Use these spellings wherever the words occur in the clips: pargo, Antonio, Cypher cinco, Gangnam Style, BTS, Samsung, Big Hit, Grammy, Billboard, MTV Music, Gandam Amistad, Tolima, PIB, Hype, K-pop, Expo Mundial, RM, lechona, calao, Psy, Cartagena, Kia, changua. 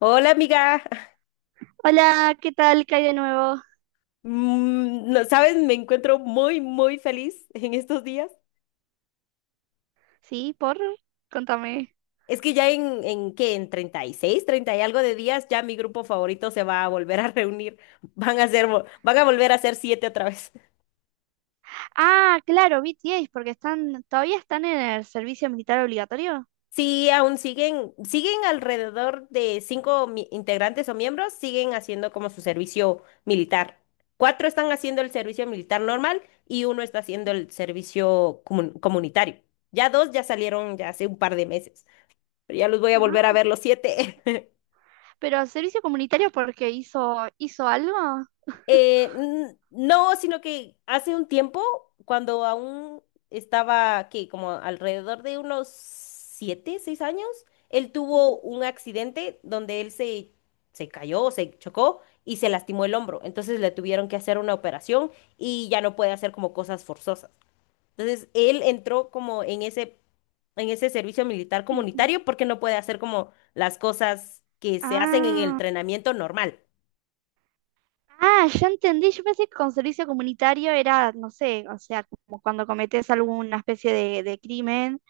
Hola amiga. Hola, ¿qué tal? ¿Qué hay de nuevo? No sabes, me encuentro muy, muy feliz en estos días. Sí, por, contame. Es que ya en ¿qué? En 30 y algo de días, ya mi grupo favorito se va a volver a reunir. Van a volver a ser siete otra vez. Ah, claro, BTS, porque están, todavía están en el servicio militar obligatorio. Sí, aún siguen alrededor de integrantes o miembros, siguen haciendo como su servicio militar. Cuatro están haciendo el servicio militar normal y uno está haciendo el servicio comunitario. Ya dos ya salieron ya hace un par de meses, pero ya los voy a Ajá. volver a ver los siete. Pero el servicio comunitario porque hizo algo. No, sino que hace un tiempo, cuando aún estaba, ¿qué? Como alrededor de unos 7, 6 años, él tuvo Mm, un accidente donde él se cayó, se chocó y se lastimó el hombro. Entonces le tuvieron que hacer una operación y ya no puede hacer como cosas forzosas. Entonces él entró como en ese servicio militar ujú. comunitario porque no puede hacer como las cosas que se hacen en el Ah, entrenamiento normal. ah, ya entendí. Yo pensé que con servicio comunitario era, no sé, o sea, como cuando cometes alguna especie de crimen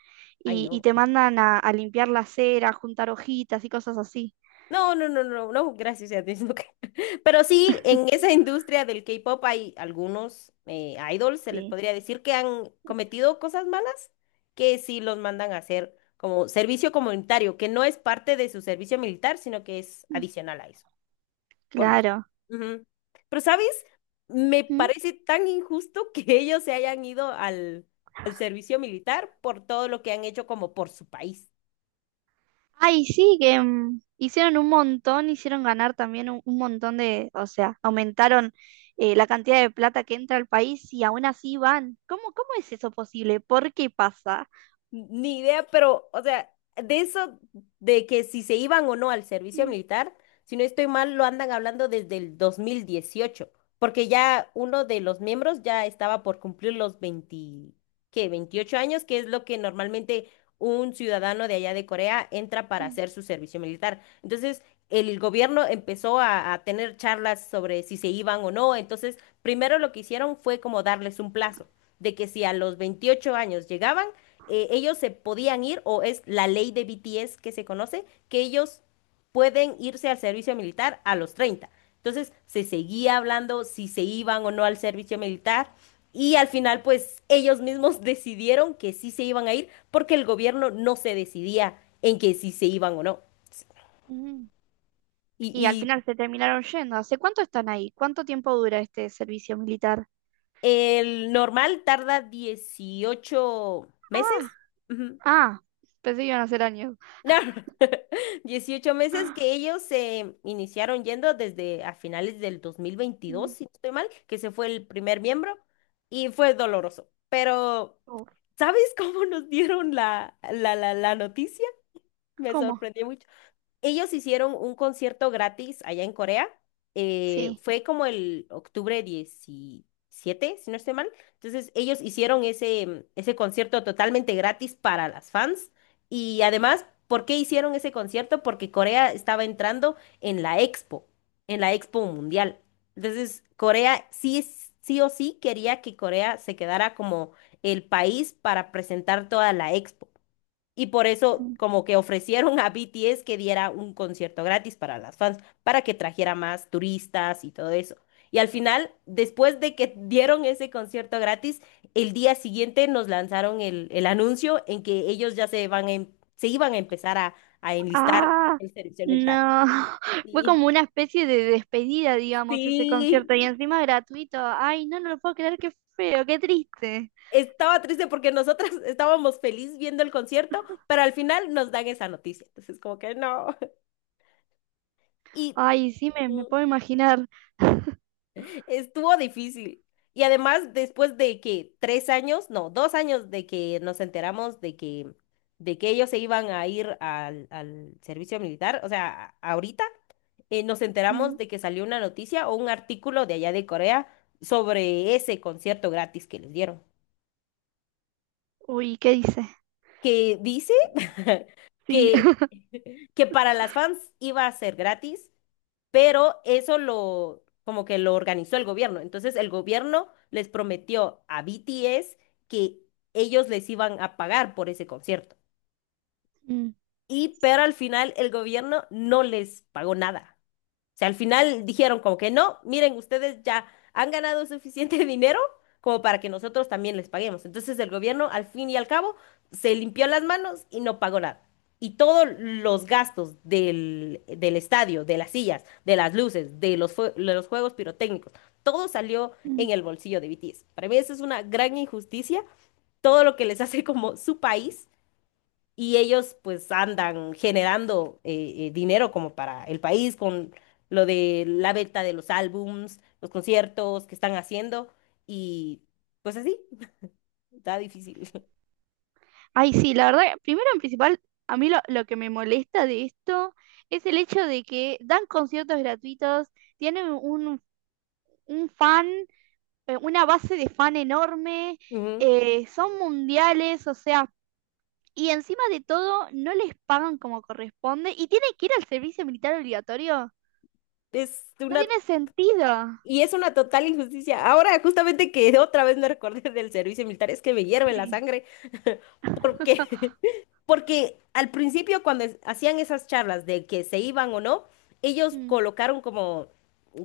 Ay, y no. te mandan a limpiar la acera, a juntar hojitas y cosas así. No, no, no, no, no, gracias a Dios, no creo. Pero sí, en esa industria del K-pop hay algunos idols, se les Sí. podría decir, que han cometido cosas malas, que sí los mandan a hacer como servicio comunitario, que no es parte de su servicio militar, sino que es Mm, adicional a eso. Por las- claro. Ujú. Pero, ¿sabes? Me parece tan injusto que ellos se hayan ido al servicio militar por todo lo que han hecho como por su país. Ay, sí, que hicieron un montón, hicieron ganar también un montón de, o sea, aumentaron la cantidad de plata que entra al país y aún así van. ¿Cómo, cómo es eso posible? ¿Por qué pasa? Ni idea, pero, o sea, de eso, de que si se iban o no al servicio Mm, militar, si no estoy mal, lo andan hablando desde el 2018 porque ya uno de los miembros ya estaba por cumplir los 20 ¿qué? 28 años, que es lo que normalmente un ciudadano de allá de Corea entra para mm, hacer su servicio militar. Entonces, el gobierno empezó a tener charlas sobre si se iban o no. Entonces, primero lo que hicieron fue como darles un plazo de que si a los 28 años llegaban, ellos se podían ir, o es la ley de BTS que se conoce, que ellos pueden irse al servicio militar a los 30. Entonces se seguía hablando si se iban o no al servicio militar y al final pues ellos mismos decidieron que sí se iban a ir porque el gobierno no se decidía en que si se iban o no. mm. Y, Y al y final se terminaron yendo. ¿Hace cuánto están ahí? ¿Cuánto tiempo dura este servicio militar? el normal tarda 18 meses. Ah, Ujú. ah, pensé que iban a ser años. No, 18 meses que Ah, ellos se iniciaron yendo desde a finales del 2022 mm, si no estoy mal, que se fue el primer miembro y fue doloroso. Pero, oh, ¿sabes cómo nos dieron la noticia? Me ¿cómo? sorprendió mucho. Ellos hicieron un concierto gratis allá en Corea. Sí. Fue como el octubre 17, si no estoy mal. Entonces, ellos hicieron ese concierto totalmente gratis para las fans. Y además, ¿por qué hicieron ese concierto? Porque Corea estaba entrando en la Expo Mundial. Entonces, Corea sí, sí o sí quería que Corea se quedara como el país para presentar toda la Expo. Y por eso como que ofrecieron a BTS que diera un concierto gratis para las fans, para que trajera más turistas y todo eso. Y al final, después de que dieron ese concierto gratis, el día siguiente nos lanzaron el anuncio en que ellos ya se iban a empezar a enlistar Ah, en servicio mental. no. Fue Sí, como una especie de despedida, digamos, ese concierto. Y sí. encima gratuito. Ay, no, no lo puedo creer, qué feo, qué triste. Estaba triste porque nosotras estábamos feliz viendo el concierto, pero al final nos dan esa noticia. Entonces, como que no. Y Ay, sí, me ujú. puedo imaginar. Estuvo difícil. Y además, después de que tres años, no, dos años de que nos enteramos de que ellos se iban a ir al servicio militar, o sea, ahorita nos Mm, enteramos de que salió una noticia o un artículo de allá de Corea sobre ese concierto gratis que les dieron, uy, ¿qué dice? que dice Sí. que que para las fans iba a ser gratis, pero eso lo, como que lo organizó el gobierno. Entonces el gobierno les prometió a BTS que ellos les iban a pagar por ese concierto. Mm, Y pero al final el gobierno no les pagó nada, sea, al final dijeron como que no, miren, ustedes ya han ganado suficiente dinero como para que nosotros también les paguemos. Entonces el gobierno, al fin y al cabo, se limpió las manos y no pagó nada. Y todos los gastos del estadio, de las sillas, de las luces, de los juegos pirotécnicos, todo salió mm. en el bolsillo de BTS. Para mí eso es una gran injusticia, todo lo que les hace como su país y ellos pues andan generando dinero como para el país con lo de la venta de los álbums, los conciertos que están haciendo y pues así, está difícil. Ay, sí, la verdad, primero en principal, a mí lo que me molesta de esto es el hecho de que dan conciertos gratuitos, tienen un fan, una base de fan enorme, Ujú. Son mundiales, o sea. Y encima de todo, no les pagan como corresponde y tienen que ir al servicio militar obligatorio. Es No una, tiene sentido. Es una total injusticia. Ahora justamente que otra vez me recordé del servicio militar, es que me hierve la Sí. sangre porque. Porque al principio, cuando hacían esas charlas de que se iban o no, ellos Mm, colocaron como,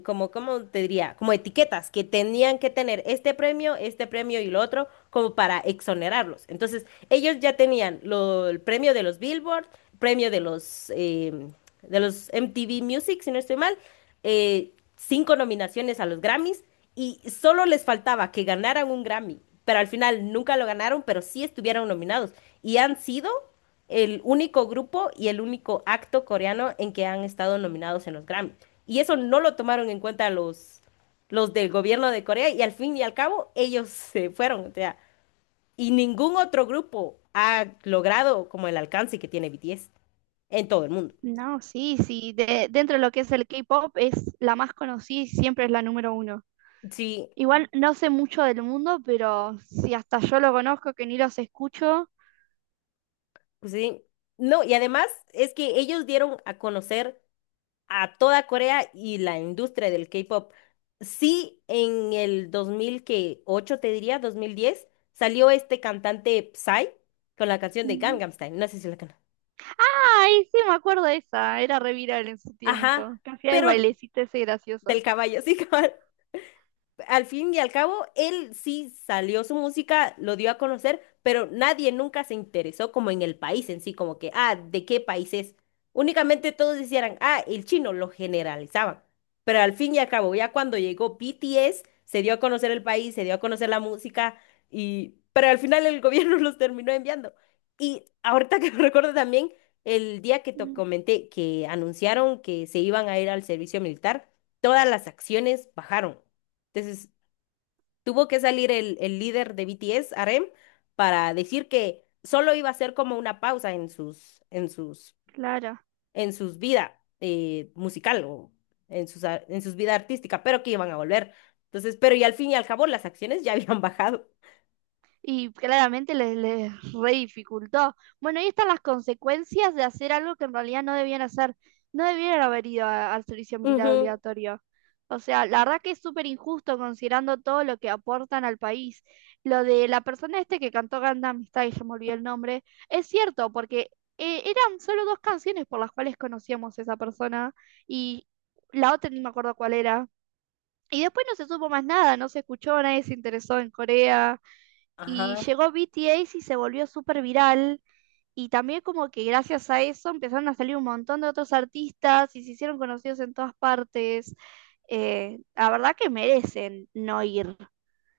como, ¿cómo te diría? Como etiquetas que tenían que tener este premio y lo otro, como para exonerarlos. Entonces, ellos ya tenían el premio de los Billboard, premio de los MTV Music, si no estoy mal, cinco nominaciones a los Grammys y solo les faltaba que ganaran un Grammy. Pero al final nunca lo ganaron, pero sí estuvieron nominados y han sido el único grupo y el único acto coreano en que han estado nominados en los Grammy. Y eso no lo tomaron en cuenta los del gobierno de Corea y al fin y al cabo ellos se fueron. O sea, y ningún otro grupo ha logrado como el alcance que tiene BTS en todo el mundo. no, sí, sí. de- dentro de lo que es el K-pop, es la más conocida y siempre es la número uno. Sí, Igual no sé mucho del mundo, pero si hasta yo lo conozco, que ni los escucho. sí. No, y además es que ellos dieron a conocer a toda Corea y la industria del K-pop. Sí, en el 2008 te diría, 2010 salió este cantante Psy con la canción de Ujú. Gangnam Style. No sé si la conoces. Ay, sí, me acuerdo de esa. Era re viral en su Ajá, tiempo. Que hacía el pero bailecito ese gracioso. del caballo, sí, cabal. Al fin y al cabo, él sí salió su música, lo dio a conocer, pero nadie nunca se interesó como en el país en sí, como que, ah, ¿de qué país es? Únicamente todos decían, ah, el chino, lo generalizaban. Pero al fin y al cabo, ya cuando llegó BTS, se dio a conocer el país, se dio a conocer la música, y pero al final el gobierno los terminó enviando. Y ahorita que me recuerdo también, el día que te Ujú. comenté que anunciaron que se iban a ir al servicio militar, todas las acciones bajaron. Entonces tuvo que salir el líder de BTS, RM, para decir que solo iba a ser como una pausa en sus, en sus, Claro. en sus vida musical o en sus vida artística, pero que iban a volver. Entonces, pero y al fin y al cabo las acciones ya habían bajado. Y claramente les, les re dificultó. Bueno, ahí están las consecuencias de hacer algo que en realidad no debían hacer. No debieron haber ido a- al servicio militar Ujú, obligatorio. O sea, la verdad que es súper injusto considerando todo lo que aportan al país. Lo de la persona este que cantó Gandam Amistad" y ya me olvidé el nombre, es cierto, porque eran solo dos canciones por las cuales conocíamos a esa persona y la otra ni me acuerdo cuál era. Y después no se supo más nada, no se escuchó, nadie se interesó en Corea. Y Ajá. llegó BTS y se volvió súper viral. Y también como que gracias a eso empezaron a salir un montón de otros artistas y se hicieron conocidos en todas partes. La verdad que merecen no ir.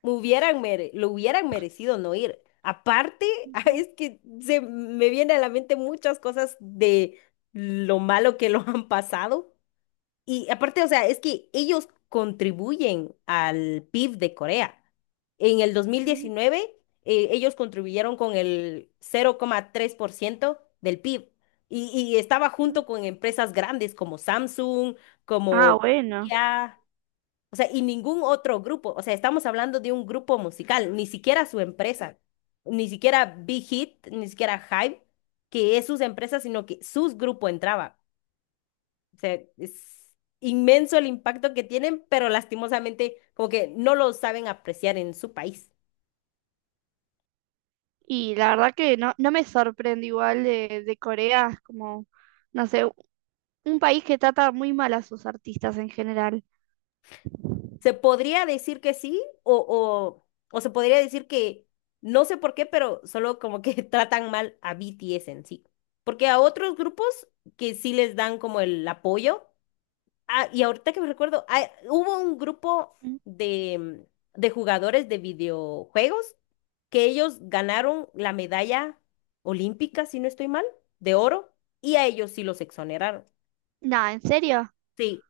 Lo hubieran merecido no ir. Aparte, Ujú, es que se me vienen a la mente muchas cosas de lo malo que lo han pasado. Y aparte, o sea, es que ellos contribuyen al PIB de Corea. En el ujú, 2019, ellos contribuyeron con el 0,3% del PIB y estaba ujú. junto con empresas grandes como Samsung, Ah, como bueno. Kia, o sea, y ningún otro grupo. O sea, estamos hablando de un grupo musical, ni siquiera su empresa, ni siquiera Big Hit, ni siquiera Hype, que es sus empresas, sino que sus grupo entraba. O sea, es inmenso el impacto que tienen, pero lastimosamente como que no lo saben apreciar en su país. Y la verdad que no, no me sorprende igual de Corea, es como, no sé, un país que trata muy mal a sus artistas en general. Se podría decir que sí o se podría decir que no sé por qué, pero solo como que tratan mal a BTS en sí. Porque a otros grupos que sí les dan como el apoyo, ah, y ahorita que me recuerdo, ah, hubo un grupo Mm, de, de jugadores de videojuegos que ellos ganaron la medalla olímpica, si no estoy mal, de oro, y a ellos sí los exoneraron. nada, ¿en serio? Sí,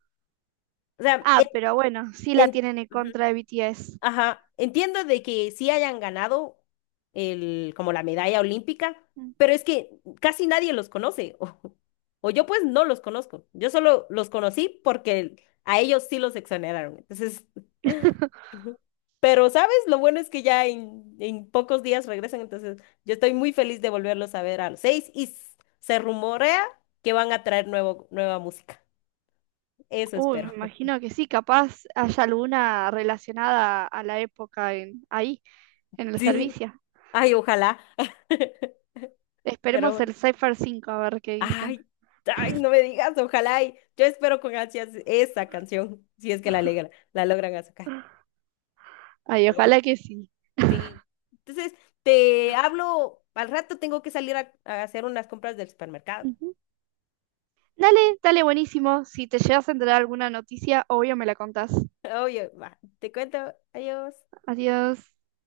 o sea, en, Ah, pero bueno, sí la en- tienen en ujú. contra de BTS. Ajá, entiendo de que sí hayan ganado el, como la medalla olímpica, pero es que casi nadie los conoce, o yo pues no los conozco, yo solo los conocí porque a ellos sí los exoneraron, entonces, ujú. Pero sabes, lo bueno es que ya en pocos días regresan, entonces yo estoy muy feliz de volverlos a ver a los seis y se rumorea que van a traer nueva música, eso Uy, me espero, imagino que sí, capaz haya alguna relacionada a la época en, ahí, en el sí, servicio. ay, ojalá, Esperemos pero. el Cypher cinco a ver qué dicen. Ay, ay, no me digas, ojalá y yo espero con ansias esa canción, si es que la alegra, la logran sacar. Ay, Pero bueno, ojalá que sí. sí. Entonces, te hablo, al rato tengo que salir a hacer unas compras del supermercado. Ujú. Dale, dale, buenísimo. Si te llegas a enterar alguna noticia, obvio me la contás. Oye, va, te cuento, adiós. Adiós.